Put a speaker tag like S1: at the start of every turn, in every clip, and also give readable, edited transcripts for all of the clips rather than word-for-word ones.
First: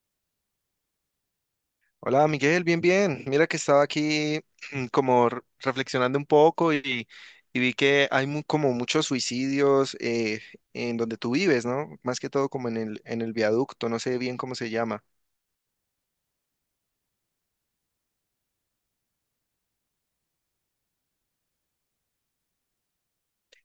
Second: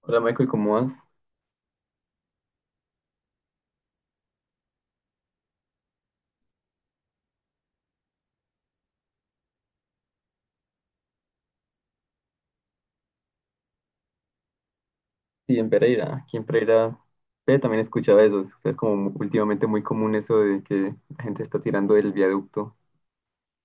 S1: Hola Michael, ¿cómo vas?
S2: Hola Miguel, bien, bien. Mira que estaba aquí como reflexionando un poco y vi que hay como muchos suicidios en donde tú vives, ¿no? Más que todo como en en el viaducto, no sé bien cómo se llama.
S1: Sí, en Pereira. Aquí en Pereira también escuchaba eso. Es como últimamente muy común eso de que la gente está tirando del viaducto.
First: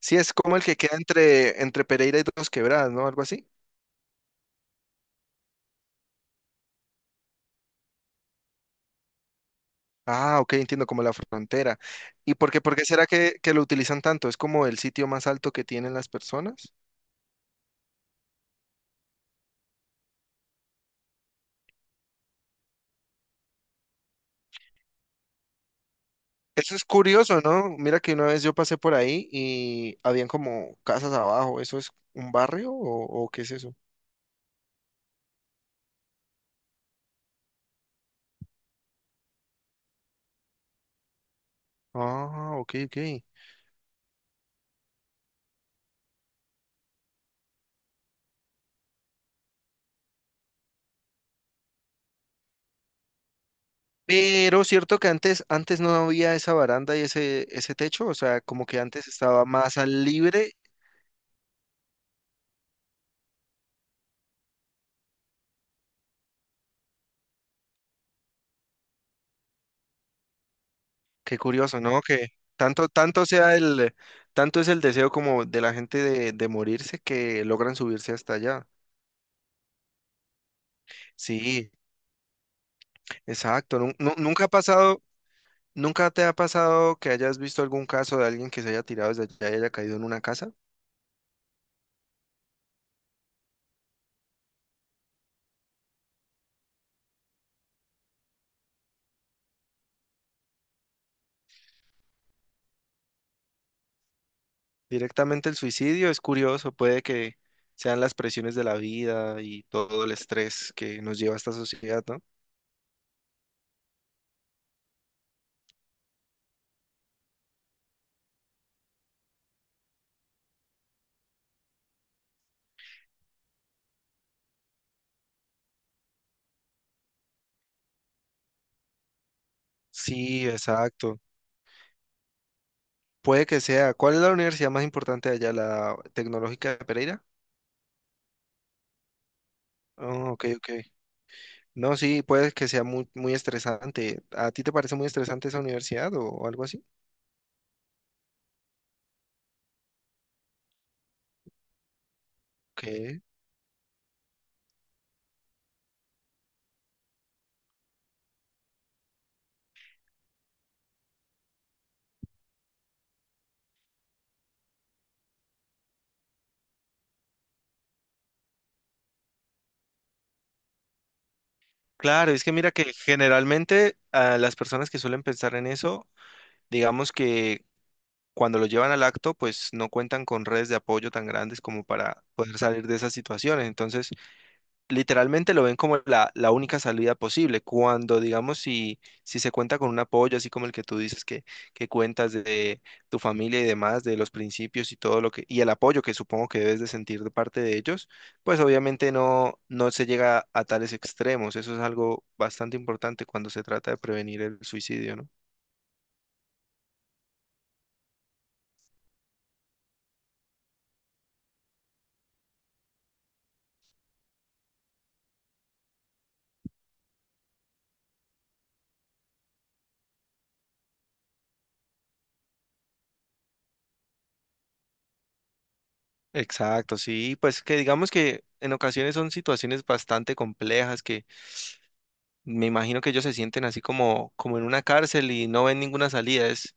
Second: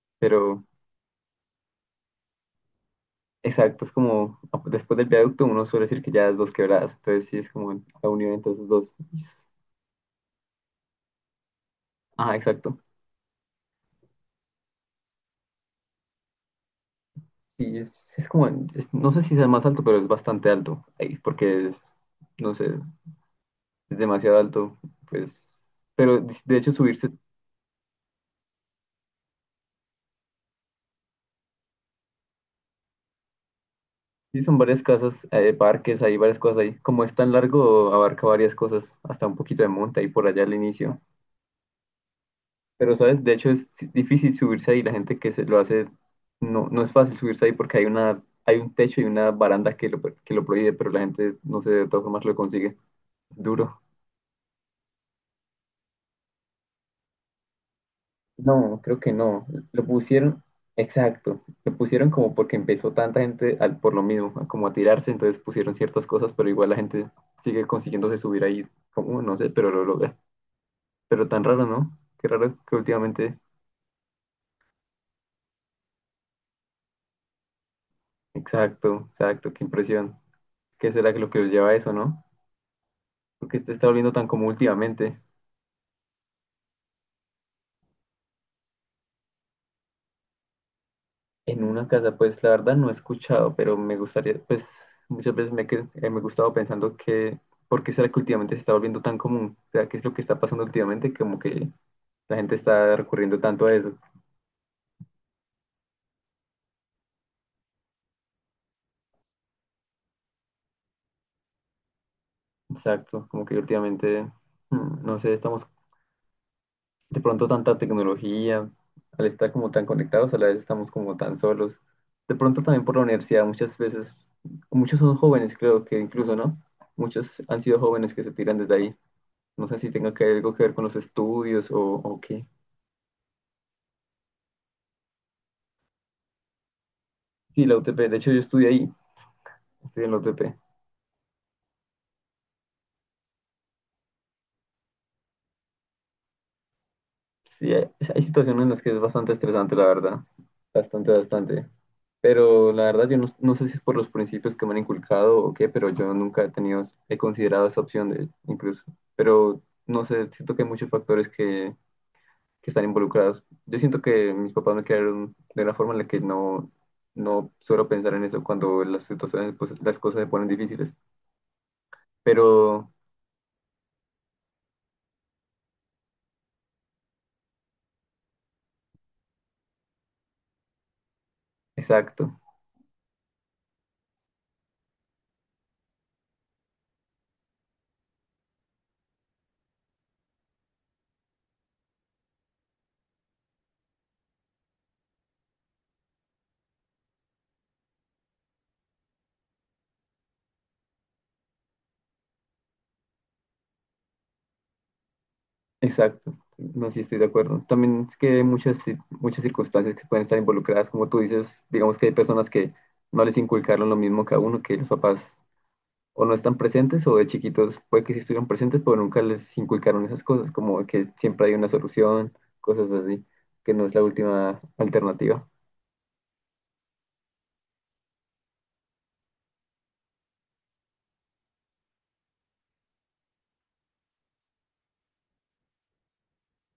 S2: Sí, es como el
S1: Pero
S2: que queda entre Pereira y Dos Quebradas, ¿no? Algo así.
S1: exacto, es como después del viaducto uno suele decir que ya es dos quebradas. Entonces sí, es como la unión entre esos dos.
S2: Ah, ok, entiendo, como la frontera. ¿Y
S1: Ah,
S2: por
S1: exacto.
S2: qué será que lo utilizan tanto? ¿Es como el sitio más alto que tienen las personas?
S1: Sí, es como, no sé si sea más alto, pero es bastante alto ahí, porque es, no sé, es demasiado alto. Pues, pero de hecho
S2: Eso es
S1: subirse.
S2: curioso, ¿no? Mira que una vez yo pasé por ahí y habían como casas abajo. ¿Eso es un barrio o qué es eso?
S1: Sí, son varias casas, parques, hay varias cosas ahí. Como es tan largo, abarca varias cosas, hasta un poquito de monta y por allá al inicio.
S2: Ah, ok,
S1: Pero, ¿sabes?
S2: ok.
S1: De hecho, es difícil subirse ahí. La gente que se lo hace, no, no es fácil subirse ahí porque hay una, hay un techo y una baranda que lo prohíbe, pero la gente, no sé, de todas formas lo consigue. Duro.
S2: Pero cierto que antes no había esa baranda y ese techo, o sea, como que
S1: No, creo
S2: antes
S1: que
S2: estaba
S1: no.
S2: más
S1: Lo
S2: al
S1: pusieron,
S2: libre.
S1: exacto. Lo pusieron como porque empezó tanta gente al, por lo mismo, a como a tirarse, entonces pusieron ciertas cosas, pero igual la gente sigue consiguiéndose subir ahí, como no sé, pero lo logra. Pero
S2: Qué
S1: tan raro,
S2: curioso,
S1: ¿no?
S2: ¿no?
S1: Qué
S2: Que
S1: raro que
S2: tanto
S1: últimamente.
S2: sea tanto es el deseo como de la gente de morirse que logran subirse hasta allá.
S1: Exacto, exacto, qué impresión. ¿Qué será que lo que los lleva
S2: Sí,
S1: a eso, no? Porque se
S2: exacto.
S1: está volviendo tan
S2: Nunca ha
S1: común
S2: pasado.
S1: últimamente.
S2: ¿Nunca te ha pasado que hayas visto algún caso de alguien que se haya tirado desde allá y haya caído en una casa?
S1: En una casa, pues la verdad no he escuchado, pero me gustaría, pues muchas veces me, me he gustado pensando que ¿por qué será que últimamente se está volviendo tan común? O sea, ¿qué es lo que está pasando últimamente? Como que la gente está recurriendo tanto a eso.
S2: Directamente el suicidio es curioso, puede que sean las presiones de la vida y todo el estrés que nos lleva a esta sociedad, ¿no?
S1: Exacto, como que últimamente, no sé, estamos de pronto tanta tecnología, al estar como tan conectados, a la vez estamos como tan solos. De pronto también por la universidad, muchas veces, muchos son jóvenes, creo que incluso, ¿no? Muchos han sido jóvenes que se tiran desde ahí. No sé si tenga que
S2: Sí,
S1: algo que ver con los
S2: exacto.
S1: estudios o qué.
S2: Puede que sea. ¿Cuál es la universidad más importante de allá? ¿La Tecnológica de Pereira?
S1: Sí, la UTP, de hecho yo estudié ahí, estudié en la
S2: Oh, ok,
S1: UTP.
S2: ok. No, sí, puede que sea muy, muy estresante. ¿A ti te parece muy estresante esa universidad o algo así?
S1: Sí, hay situaciones en las que es bastante estresante, la verdad. Bastante, bastante. Pero la
S2: Ok.
S1: verdad, yo no, no sé si es por los principios que me han inculcado o qué, pero yo nunca he tenido, he considerado esa opción de, incluso. Pero no sé, siento que hay muchos factores que están involucrados. Yo siento que mis papás me crearon de una forma en la que no, no suelo pensar en eso cuando las situaciones, pues las cosas se ponen difíciles.
S2: Claro, es que mira
S1: Pero,
S2: que generalmente las personas que suelen pensar en eso. Digamos que cuando lo llevan al acto, pues no cuentan con redes de apoyo tan grandes como para
S1: exacto.
S2: poder salir de esas situaciones. Entonces, literalmente lo ven como la única salida posible. Cuando, digamos, si se cuenta con un apoyo, así como el que tú dices que cuentas de tu familia y demás, de los principios y todo lo que, y el apoyo que supongo que debes de sentir de parte de ellos, pues obviamente no se llega a tales extremos. Eso es algo bastante importante cuando se trata de prevenir el suicidio, ¿no?
S1: Exacto, no, sí estoy de acuerdo. También es que hay muchas, muchas circunstancias que pueden estar involucradas, como tú dices, digamos que hay personas que no les inculcaron lo mismo que a uno, que los papás o no están presentes o de chiquitos puede que sí estuvieron presentes, pero nunca les inculcaron esas cosas, como que siempre hay una solución, cosas así, que no es la última alternativa.
S2: Exacto, sí, pues que digamos que en ocasiones son situaciones bastante complejas que me imagino que ellos se sienten así como, como en una cárcel y no ven ninguna salida.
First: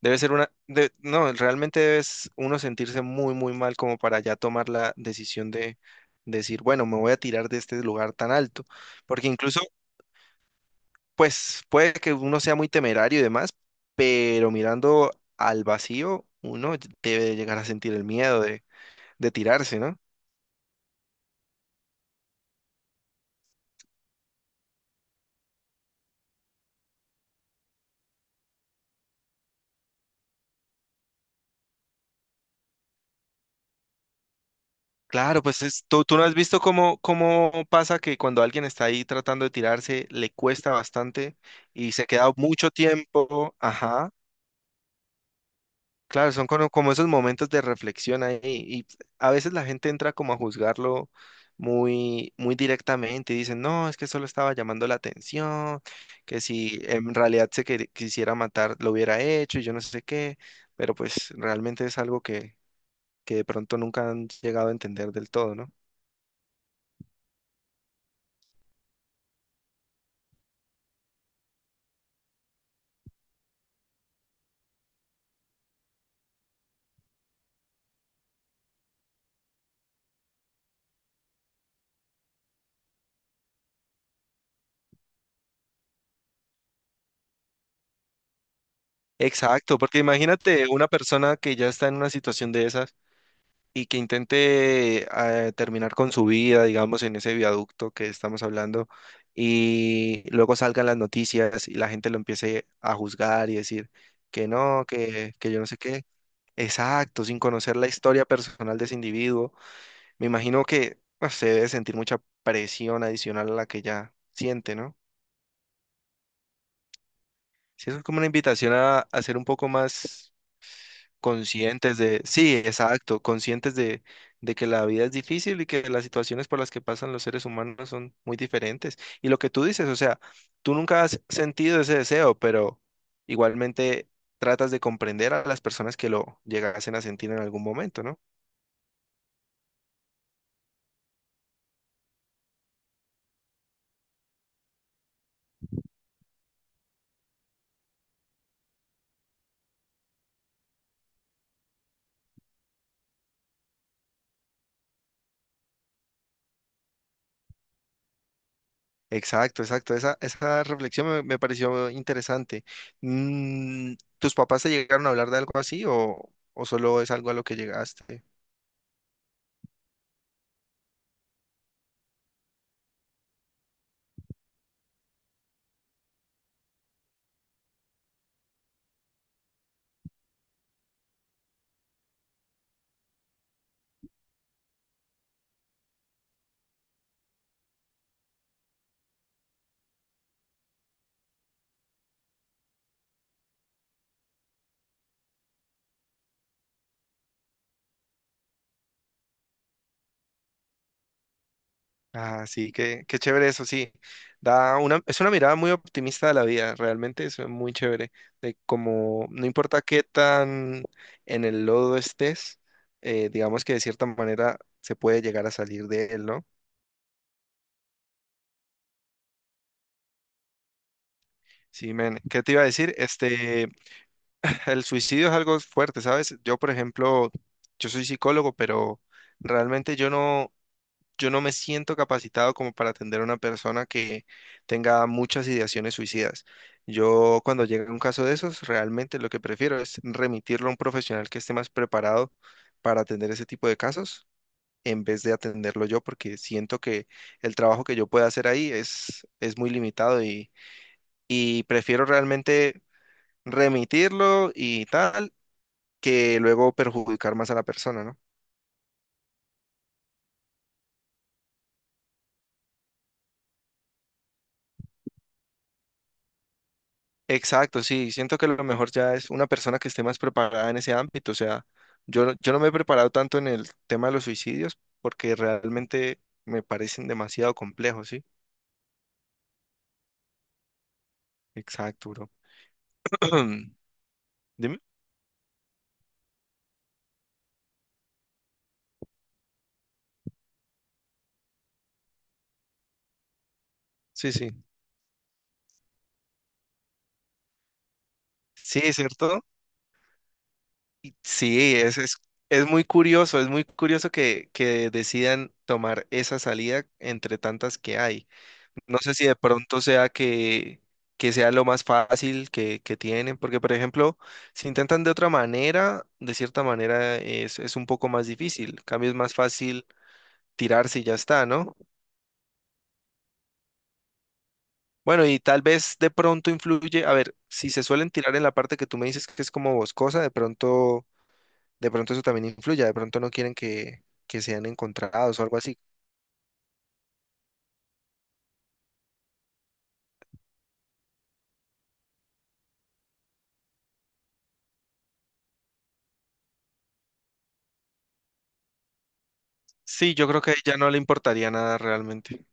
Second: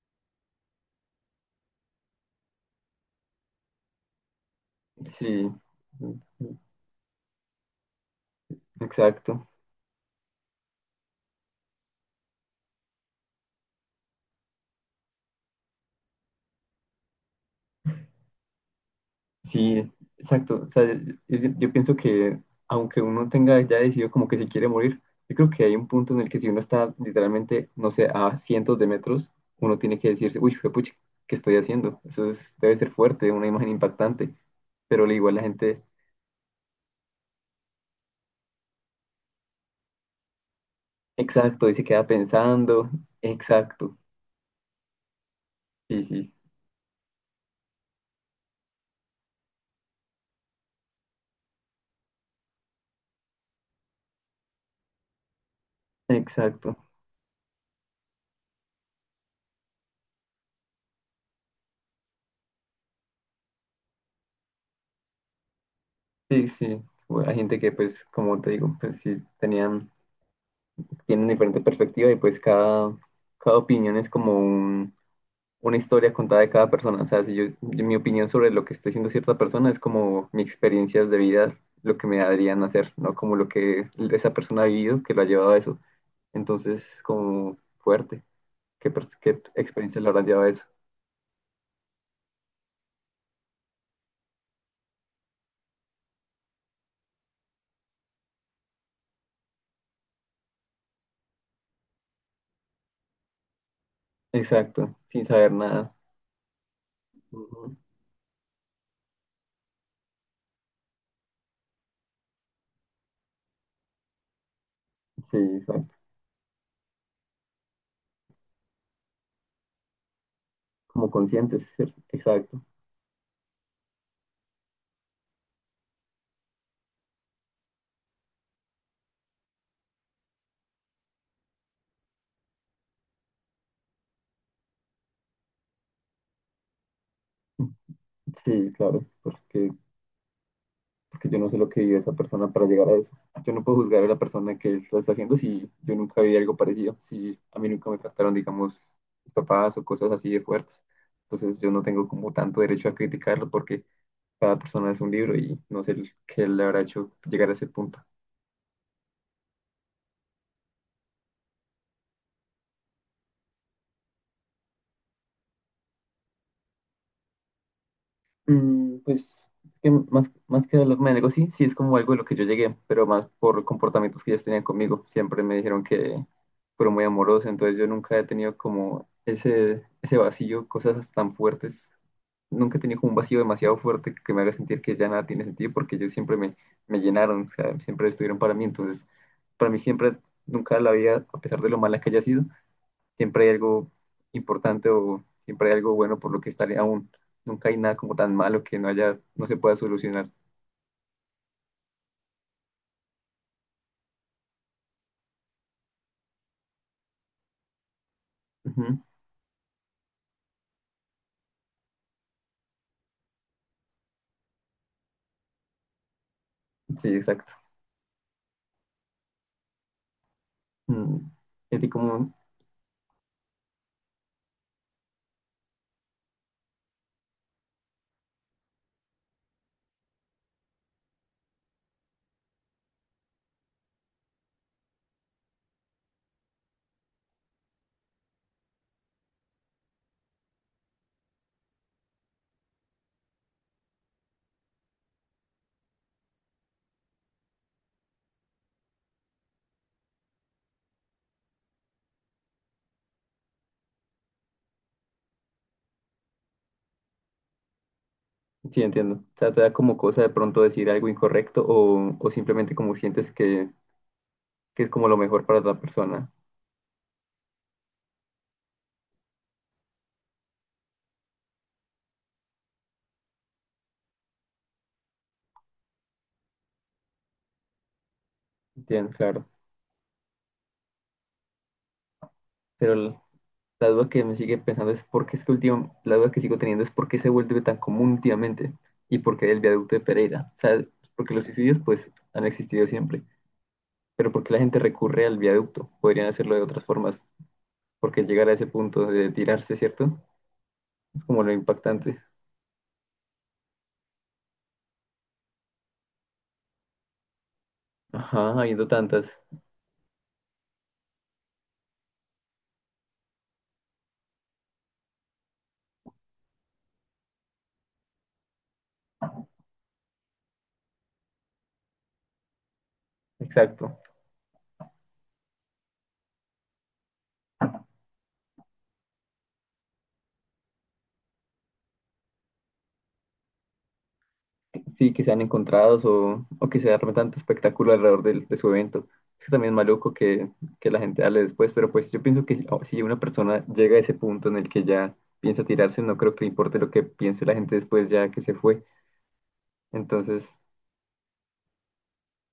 S2: Debe ser una, de- no, realmente debes uno sentirse muy, muy mal como para ya tomar la
S1: Sí,
S2: decisión de
S1: mm, mm,
S2: decir, bueno, me voy a tirar de este lugar tan alto, porque
S1: exacto.
S2: incluso, pues puede que uno sea muy temerario y demás, pero mirando al vacío, uno debe llegar a sentir el miedo de
S1: Sí,
S2: tirarse, ¿no?
S1: exacto. O sea, yo pienso que aunque uno tenga ya decidido como que se quiere morir, yo creo que hay un punto en el que si uno está literalmente, no sé, a cientos de metros, uno tiene que decirse, uy, pucha, ¿qué estoy haciendo? Debe ser fuerte, una imagen impactante. Pero al igual
S2: Claro,
S1: la gente,
S2: tú, tú no has visto cómo, cómo pasa que cuando alguien está ahí tratando de tirarse, le cuesta bastante
S1: exacto, y se
S2: y se
S1: queda
S2: queda mucho
S1: pensando,
S2: tiempo.
S1: exacto,
S2: Ajá.
S1: sí,
S2: Claro,
S1: sí,
S2: son como, como esos momentos de reflexión ahí y a veces la gente entra como a juzgarlo muy, muy directamente y dicen, no, es que solo estaba llamando la atención, que
S1: exacto,
S2: si en realidad quisiera matar, lo hubiera hecho y yo no sé qué, pero pues realmente es algo que de pronto nunca han llegado a entender del todo, ¿no?
S1: sí, sí. Bueno, hay gente que pues, como te digo, pues sí, tenían, tienen diferente perspectiva y pues cada, cada opinión es como un una historia contada de cada persona. O sea, si yo, mi opinión sobre lo que está haciendo cierta persona es como mis experiencias de vida, lo que me harían hacer, no como lo que esa persona ha vivido que lo ha llevado a eso. Entonces, como fuerte, qué
S2: Exacto, porque
S1: experiencias lo habrán llevado a eso.
S2: imagínate una persona que ya está en una situación de esas y que intente terminar con su vida, digamos, en ese viaducto que estamos hablando, y luego salgan las noticias y la gente lo empiece a juzgar y decir que no,
S1: Exacto, sin
S2: que
S1: saber
S2: yo no sé
S1: nada.
S2: qué. Exacto, sin
S1: Ujú.
S2: conocer la historia personal de ese individuo. Me imagino que se debe sentir mucha presión adicional a la que ya siente, ¿no?
S1: Sí, exacto.
S2: Sí, eso es como una invitación a ser un poco más
S1: Como conscientes,
S2: conscientes
S1: ¿cierto?
S2: de, sí,
S1: Exacto.
S2: exacto, conscientes de que la vida es difícil y que las situaciones por las que pasan los seres humanos son muy diferentes. Y lo que tú dices, o sea, tú nunca has sentido ese deseo, pero igualmente tratas de comprender a las personas que lo llegasen a sentir en algún momento, ¿no?
S1: Sí, claro, porque porque yo no sé lo que vive esa persona para llegar a eso. Yo no puedo juzgar a la persona que lo está haciendo si yo nunca vi algo parecido, si a mí nunca me trataron, digamos, papás o cosas así de fuertes. Entonces yo no tengo como tanto derecho a criticarlo porque cada persona es un libro y no sé qué le habrá hecho llegar a ese punto.
S2: Exacto, exacto. Esa reflexión me pareció interesante. Mm, ¿tus papás te llegaron a hablar de algo así o solo es algo a lo que llegaste?
S1: Mm, pues que más, más que hablarme de negocio, sí, sí es como algo de lo que yo llegué, pero más por comportamientos que ellos tenían conmigo. Siempre me dijeron que fueron muy amorosos, entonces yo nunca he tenido como ese vacío, cosas tan fuertes. Nunca he tenido como un vacío demasiado fuerte que me haga sentir que ya nada tiene sentido, porque ellos siempre me, me llenaron, o sea, siempre estuvieron para mí. Entonces, para mí siempre, nunca la vida, a pesar de lo mala que haya sido, siempre hay algo importante o siempre hay algo bueno por lo que estaré aún. Nunca hay nada como tan malo que no haya, no se pueda solucionar.
S2: Ah, sí, qué, qué chévere eso, sí. Da una, es una mirada muy optimista de la vida, realmente es muy chévere. De
S1: Ujú.
S2: como, no importa qué tan en el lodo estés, digamos que de cierta manera se puede llegar a salir de él, ¿no?
S1: Sí, exacto. Mm, ¿Y a ti
S2: Sí, men.
S1: cómo?
S2: ¿Qué te iba a decir? Este, el suicidio es algo fuerte, ¿sabes? Yo, por ejemplo, yo soy psicólogo, pero realmente yo no. Yo no me siento capacitado como para atender a una persona que tenga muchas ideaciones suicidas. Yo cuando llega un caso de esos, realmente lo que prefiero es remitirlo a un profesional que esté más preparado para atender ese tipo de casos en vez de atenderlo yo, porque siento que el trabajo que yo pueda hacer ahí es muy limitado y prefiero realmente remitirlo y tal que luego perjudicar más a la persona, ¿no?
S1: Sí, entiendo. O sea, te da como cosa de pronto decir algo incorrecto o simplemente como sientes que es como lo mejor para otra persona.
S2: Exacto, sí, siento que lo mejor ya es una persona que esté más preparada en ese ámbito, o sea, yo no me he preparado tanto en el tema de los suicidios porque realmente me parecen demasiado complejos, ¿sí?
S1: Entiendo, claro.
S2: Exacto, bro.
S1: Pero la la duda que me sigue
S2: Dime.
S1: pensando es por qué es que último, la duda que sigo teniendo es por qué se vuelve tan común últimamente y por qué el viaducto de Pereira. O sea, porque los suicidios pues han existido siempre.
S2: Sí,
S1: Pero ¿por
S2: sí.
S1: qué la gente recurre al viaducto? Podrían hacerlo de otras formas. Porque llegar a ese
S2: Sí, ¿es
S1: punto de
S2: cierto?
S1: tirarse, ¿cierto?
S2: Y
S1: Es como lo
S2: Sí, es, es,
S1: impactante.
S2: es muy curioso, es muy curioso que decidan tomar esa salida entre tantas que hay.
S1: Ajá, habiendo
S2: No sé si
S1: tantas.
S2: de pronto sea que sea lo más fácil que tienen, porque por ejemplo, si intentan de otra manera, de cierta manera es un poco más difícil. En cambio es más fácil tirarse y ya está, ¿no?
S1: Exacto.
S2: Bueno, y tal vez de pronto influye, a ver, si se suelen tirar en la parte que tú me dices que es como boscosa, de pronto eso también influye, de pronto no quieren que sean
S1: Sí, que sean
S2: encontrados o algo así.
S1: encontrados o que se arme tanto espectáculo alrededor de su evento. Es que también es maluco que la gente hable después, pero pues yo pienso que si una persona llega a ese punto en el que ya piensa tirarse, no creo que le importe lo que piense la gente después ya que se fue.
S2: Sí, yo creo
S1: Entonces,
S2: que a ella no le importaría nada realmente.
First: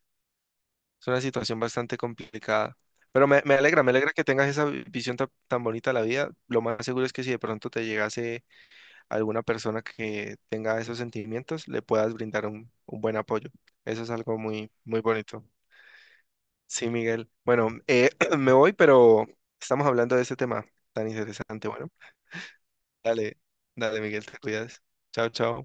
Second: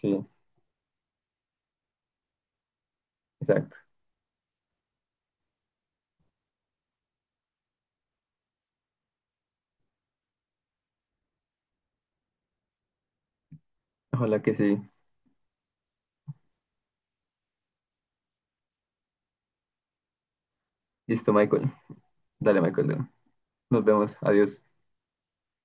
S1: sí,
S2: Es una situación bastante complicada. Pero
S1: exacto.
S2: me alegra que tengas esa visión tan, bonita de la vida. Lo más seguro es que si de pronto te llegase alguna persona que tenga esos sentimientos, le puedas brindar un buen apoyo. Eso es algo
S1: Ojalá que
S2: muy,
S1: sí.
S2: muy bonito. Sí, Miguel. Bueno, me voy, pero estamos hablando de este tema tan
S1: Listo,
S2: interesante.
S1: Michael.
S2: Bueno,
S1: Dale, Michael.
S2: dale,
S1: Nos
S2: dale,
S1: vemos.
S2: Miguel, te
S1: Adiós.
S2: cuidas. Chao, chao.